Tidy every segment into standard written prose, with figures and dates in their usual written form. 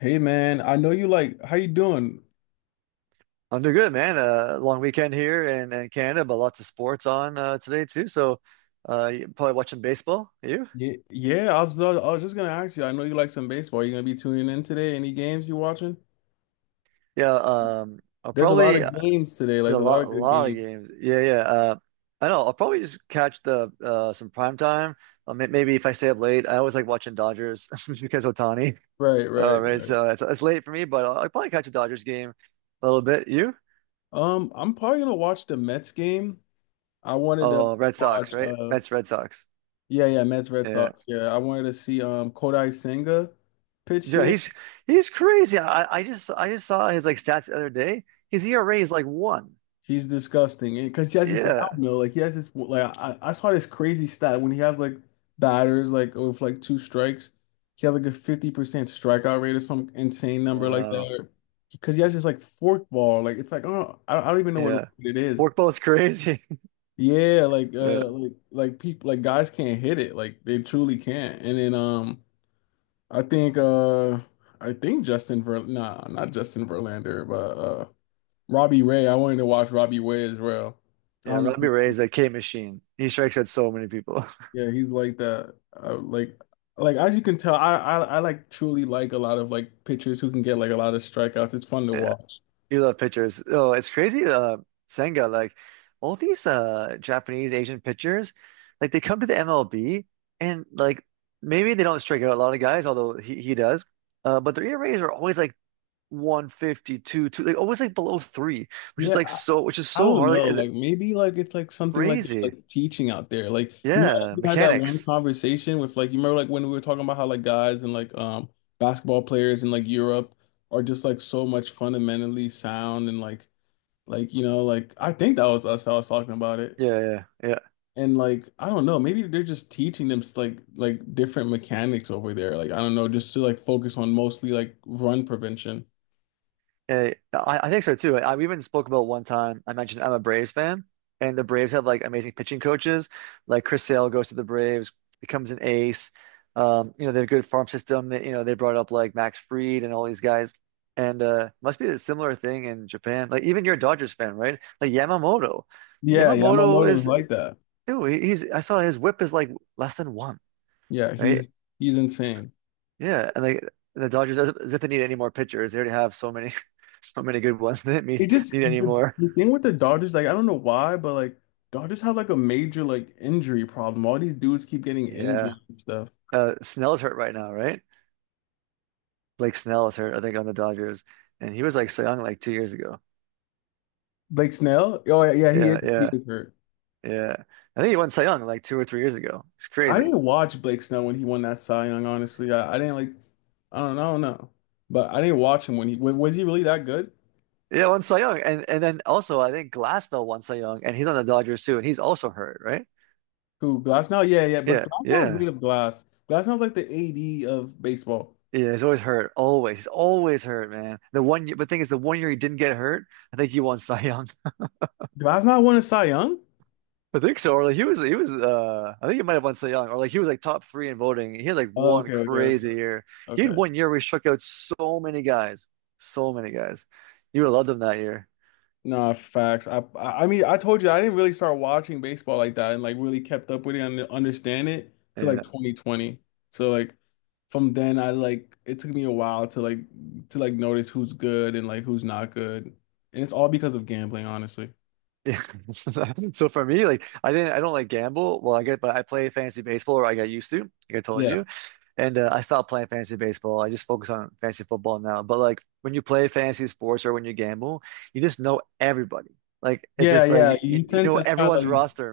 Hey man, I know you like how you doing? I'm doing good, man. Long weekend here in Canada, but lots of sports on today too. So, you probably watching baseball. You? Yeah, yeah, I was just gonna ask you. I know you like some baseball. You gonna be tuning in today? Any games you watching? Yeah. I'll There's a lot probably of games today. Like, there's there's a a lot lot, a of good lot of games. games. Yeah, yeah. I know. I'll probably just catch the some prime time. Maybe if I stay up late, I always like watching Dodgers just because Otani. Right, right, Right. right. So it's late for me, but I'll probably catch a Dodgers game a little bit. You? I'm probably gonna watch the Mets game. I wanted to Oh, Red Sox, watch right? uh Mets, Red Sox. Yeah, yeah, Mets Red Yeah. Sox. Yeah, I wanted to see Kodai Senga pitch Yeah, today. he's crazy. I just saw his like stats the other day. His ERA is like one. He's disgusting, and because he has this like I don't Yeah. know, like he has this like I saw this crazy stat when he has like batters like with like two strikes, he has like a 50% strikeout rate or some insane number like Wow. that. Because he has this like forkball, like it's like oh I don't even know what Yeah. it is. Forkball's crazy. Yeah, like Yeah. uh like like people like guys can't hit it, like they truly can't. And then I think I think Justin Ver nah, not Justin Verlander but Robbie Ray. I wanted to watch Robbie Ray as well. I Yeah. don't know Robbie if Ray you, is a K machine. He strikes at so many people. yeah, he's like that. Like, as you can tell, I like truly like a lot of like pitchers who can get like a lot of strikeouts. It's fun to Yeah. watch. You love pitchers. Oh, it's crazy. Senga, like all these Japanese Asian pitchers, like they come to the MLB and like maybe they don't strike out a lot of guys, although he does. But their ERAs are always like 152, two, like always like below three, which is Yeah, like I, so, which is I so don't hard, like know. Like maybe like it's like something like crazy. like teaching out there. Like you remember like, Yeah, we had that one mechanics. conversation with like you remember like when we were talking about how like guys and like basketball players in like Europe are just like so much fundamentally sound and like like I think that was us that was talking about it. Yeah, yeah, yeah. And like, I don't know, maybe they're just teaching them like different mechanics over there. Like, I don't know, just to like focus on mostly like run prevention. Eh, I think so too. We even spoke about one time. I mentioned I'm a Braves fan, and the Braves have like amazing pitching coaches. Like Chris Sale goes to the Braves, becomes an ace. You know, they have a good farm system. They brought up like Max Fried and all these guys. And must be a similar thing in Japan. Like even you're a Dodgers fan, right? Like Yamamoto. Yeah, Yamamoto Yamamoto is is. like that. Ew, he- he's I saw his whip is like less than one, Yeah, right? he's insane. Yeah, and like the Dodgers as if they need any more pitchers. They already have so many so many good ones. They didn't It need, just need any the, more. the thing with the Dodgers, like I don't know why, but like Dodgers have like a major like injury problem. All these dudes keep getting injured Yeah. and stuff. Snell's hurt right now, right? Blake Snell is hurt, I think, on the Dodgers. And he was like Cy Young like 2 years ago. Blake Snell? Oh yeah, yeah, he Yeah, is he yeah, is hurt. yeah. I think he won Cy Young like 2 or 3 years ago. It's I crazy. didn't watch Blake Snow when he won that Cy Young, honestly. I didn't like, I don't know, I don't know. But I didn't watch him when was he really that good? Yeah, won Cy Young. And then also I think Glasnow won Cy Young and he's on the Dodgers too, and he's also hurt, right? Who, Glasnow? Yeah, yeah, but Yeah, Glasnow is yeah. made of glass. Glasnow's like the AD of baseball. Yeah, he's always hurt. Always. He's always hurt, man. The one year, but thing is, the one year he didn't get hurt, I think he won Cy Young. Glasnow won a Cy Young? I think so. Or like I think he might have won Cy Young, or like he was like top three in voting. He had like Oh, one okay, okay, okay, crazy year. He had okay. one year where he struck out so many guys, so many guys. You would have loved him that year. No, facts. I mean, I told you I didn't really start watching baseball like that and like really kept up with it and understand it till like Yeah. 2020. So like from then I like it took me a while to notice who's good and like who's not good. And it's all because of gambling, honestly. Yeah. So for me, like I don't like gamble. Well, I get, but I play fantasy baseball, or I got used to, like I told Yeah. you. And I stopped playing fantasy baseball. I just focus on fantasy football now. But like when you play fantasy sports or when you gamble, you just know everybody. Like it's Yeah, just like yeah. You you tend know to try everyone's like roster,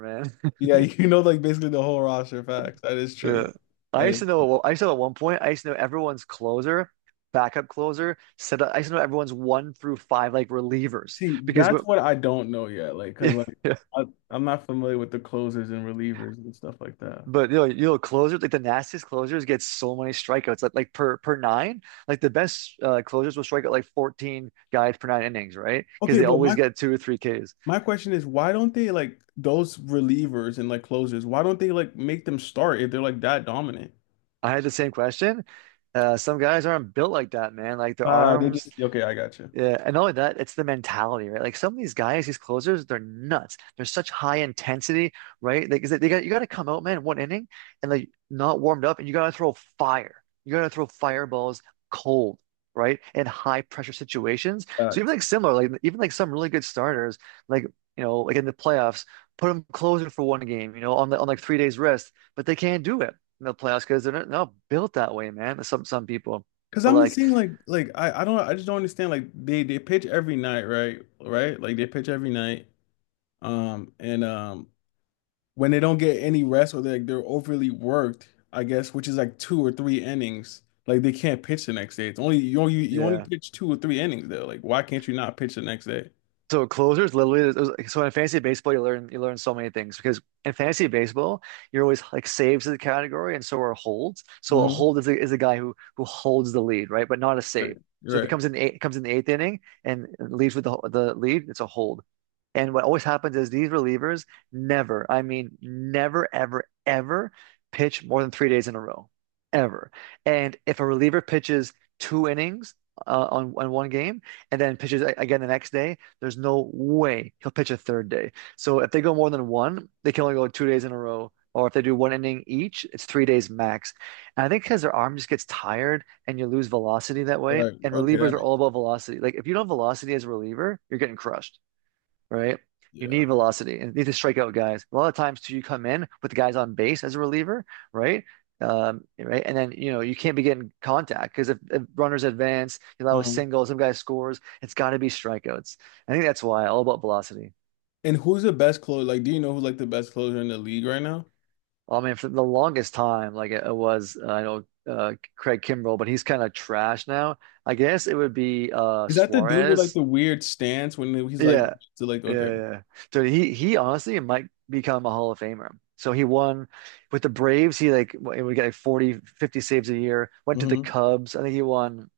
yeah, man. Like basically the whole roster facts. That is true. Yeah. I That used to is know. I used to know at one point. I used to know everyone's closer, backup closer, set up. I used to know everyone's one through five like relievers See, because that's but what I don't know yet. Like, cause like I, I'm not familiar with the closers and relievers and stuff like that. But closers like the nastiest closers get so many strikeouts, like per nine. Like the best closers will strike out like 14 guys per 9 innings, right? Because Okay, they but always my get two or three Ks. My question is, why don't they like those relievers and like closers? Why don't they like make them start if they're like that dominant? I had the same question. Some guys aren't built like that, man. Like their Ah, they arms. just. Okay, I got you. Yeah, and not only that, it's the mentality, right? Like some of these guys, these closers, they're nuts. They're such high intensity, right? Like 'cause they got you got to come out, man, one inning and like not warmed up, and you got to throw fire. You got to throw fireballs cold, right? In high pressure situations. So even Facts. like similar, like even like some really good starters, like you know, like in the playoffs, put them closing for one game, you know, on on like 3 days rest, but they can't do it in the playoffs because they're not built that way, man. Some people, Cause but I'm just like. seeing like I don't I just don't understand like they pitch every night right like they pitch every night and when they don't get any rest or they're overly worked I guess which is like two or three innings like they can't pitch the next day it's only you only Yeah. pitch two or three innings there like why can't you not pitch the next day? So closers literally so in fantasy baseball you learn so many things because in fantasy baseball you're always like saves is a category and so are holds. So a Hmm. hold is a guy who holds the lead, right? But not a Right, save. So if it right. comes in the eighth inning and leaves with the lead, it's a hold. And what always happens is these relievers never, I mean, never, ever, ever pitch more than 3 days in a row, ever. And if a reliever pitches 2 innings on, one game and then pitches again the next day, there's no way he'll pitch a third day. So if they go more than one, they can only go 2 days in a row. Or if they do one inning each, it's 3 days max. And I think because their arm just gets tired and you lose velocity that way. Right. And Okay, relievers that are makes. all about velocity. Like if you don't have velocity as a reliever, you're getting crushed, right? You Yeah. need velocity and you need to strike out guys. A lot of times too, you come in with the guys on base as a reliever, right? Right, and then you know you can't be getting contact because if runners advance, you allow a Um, single, some guy scores, it's got to be strikeouts. I think that's why all about velocity. and who's the best closer? Like, do you know who's like the best closer in the league right now? I mean, for the longest time, like it was, I know Craig Kimbrell, but he's kind of trash now. I guess it would be Is that the dude with like Suarez. the weird stance when he's like Yeah, to like. yeah, Okay, yeah, yeah. So he honestly might become a Hall of Famer. So he won with the Braves. He like he would get like 40-50 saves a year. Went to the mm-hmm. Cubs. I think he won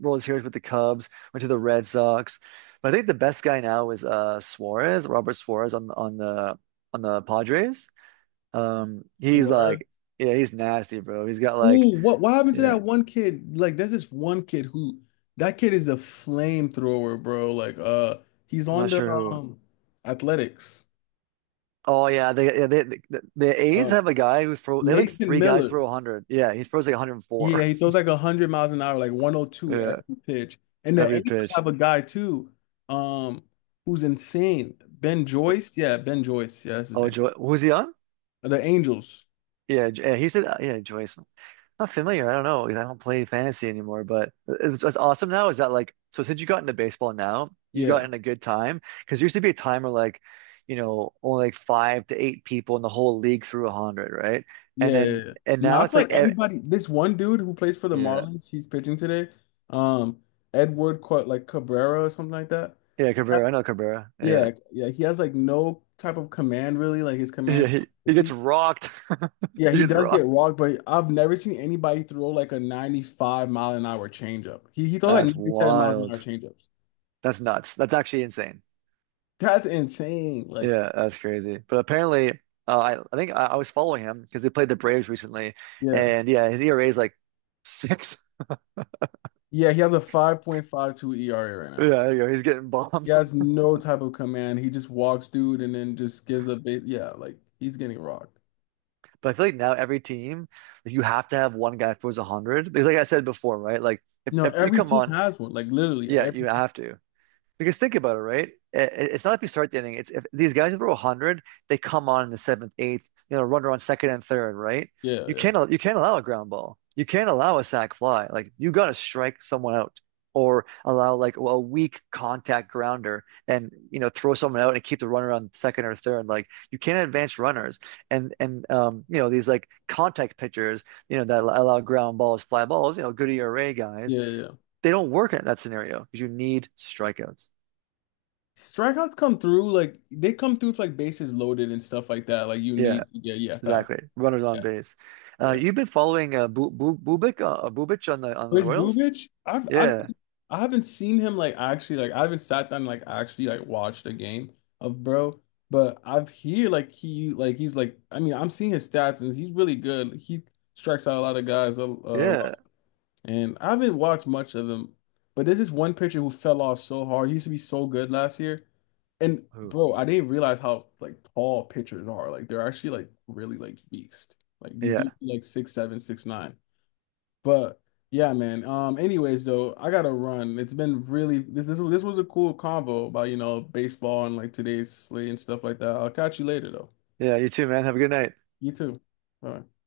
World Series with the Cubs. Went to the Red Sox. But I think the best guy now is Suarez, Robert Suarez on the Padres. He's Suarez? like, yeah, he's nasty, bro. He's got like, Ooh, what happened to yeah, that one kid? Like, there's this one kid who that kid is a flamethrower, bro. Like, he's I'm on not the sure who. Athletics. Oh yeah, the the A's Um, have a guy who throw. They have like Mason three guys Miller. throw 100. Yeah, he throws like 104. Yeah, he throws like 100 miles an hour, like 102 every Yeah, pitch. And the every Angels pitch. have a guy too, um, who's insane. Ben Joyce. Yeah, Ben Joyce. Yeah, that's his Oh, name. Joy, who's he on? The Angels. Yeah, he said, yeah, Joyce. Not familiar. I don't know because I don't play fantasy anymore. But it's awesome now. Is that like so? Since you got into baseball now, you got Yeah. in a good time because there used to be a time where like, you know, only like five to eight people in the whole league threw 100, right? Yeah. And Yeah, then yeah. and No, now I feel it's like like, everybody, this one dude who plays for the yeah, Marlins, he's pitching today. Um, Edward like Cabrera or something like that. yeah, Cabrera. I That's. know Cabrera. Yeah, Yeah, yeah. He has like no type of command really. Like his yeah, command's kind he, of he gets iffy. rocked. Yeah, He he gets does get rocked. walked, but I've never seen anybody throw like a 95-mile an hour changeup. He throws like That's 97 miles an hour wild. changeups. That's nuts. That's actually insane. That's insane. Like, Yeah, that's crazy. But apparently, I was following him because he played the Braves recently, yeah. and yeah, his ERA is like six. Yeah, he has a 5.52 ERA right Yeah, now. there, you know, he's getting He bombed. has no type of command. He just walks dude and then just gives a bit. Yeah, like he's getting rocked. But I feel like now every team, like, you have to have one guy throws 100 because, like I said before, right? Like if, No, if you every come team on, has one. Like literally yeah, every. you have to. Because think about it, right? It's not if you start the inning. It's if these guys throw 100, they come on in the seventh, eighth, you know, runner on second and third, right? Yeah, yeah. You can't allow a ground ball. You can't allow a sac fly. Like you got to strike someone out or allow like a weak contact grounder and you know throw someone out and keep the runner on second or third. Like you can't advance runners and you know these like contact pitchers you know that allow ground balls, fly balls. You know Goody Array guys, Yeah, yeah. Yeah. they don't work in that scenario because you need strikeouts. Strikeouts come through like they come through with like bases loaded and stuff like that. Like you Yeah, need. Yeah, yeah, fact. exactly. Runners on Yeah, base. Yeah. You've been following Bubic on the Chris Royals? Bubich? Yeah, I haven't seen him like actually like I haven't sat down and, like actually like watched a game of bro, but I've hear like he's like I mean I'm seeing his stats and he's really good. He strikes out a lot of guys a yeah. and I haven't watched much of him, but there's this one pitcher who fell off so hard. He used to be so good last year, and Who? bro, I didn't realize how like tall pitchers are. Like they're actually like really like beast. Like these dudes Yeah, are, like 6'7", 6'9". But yeah, man. Anyways, though, I gotta run. It's been really this was a cool convo about baseball and like today's slate and stuff like that. I'll catch you later though. yeah. You too, man. Have a good night. You too. All right.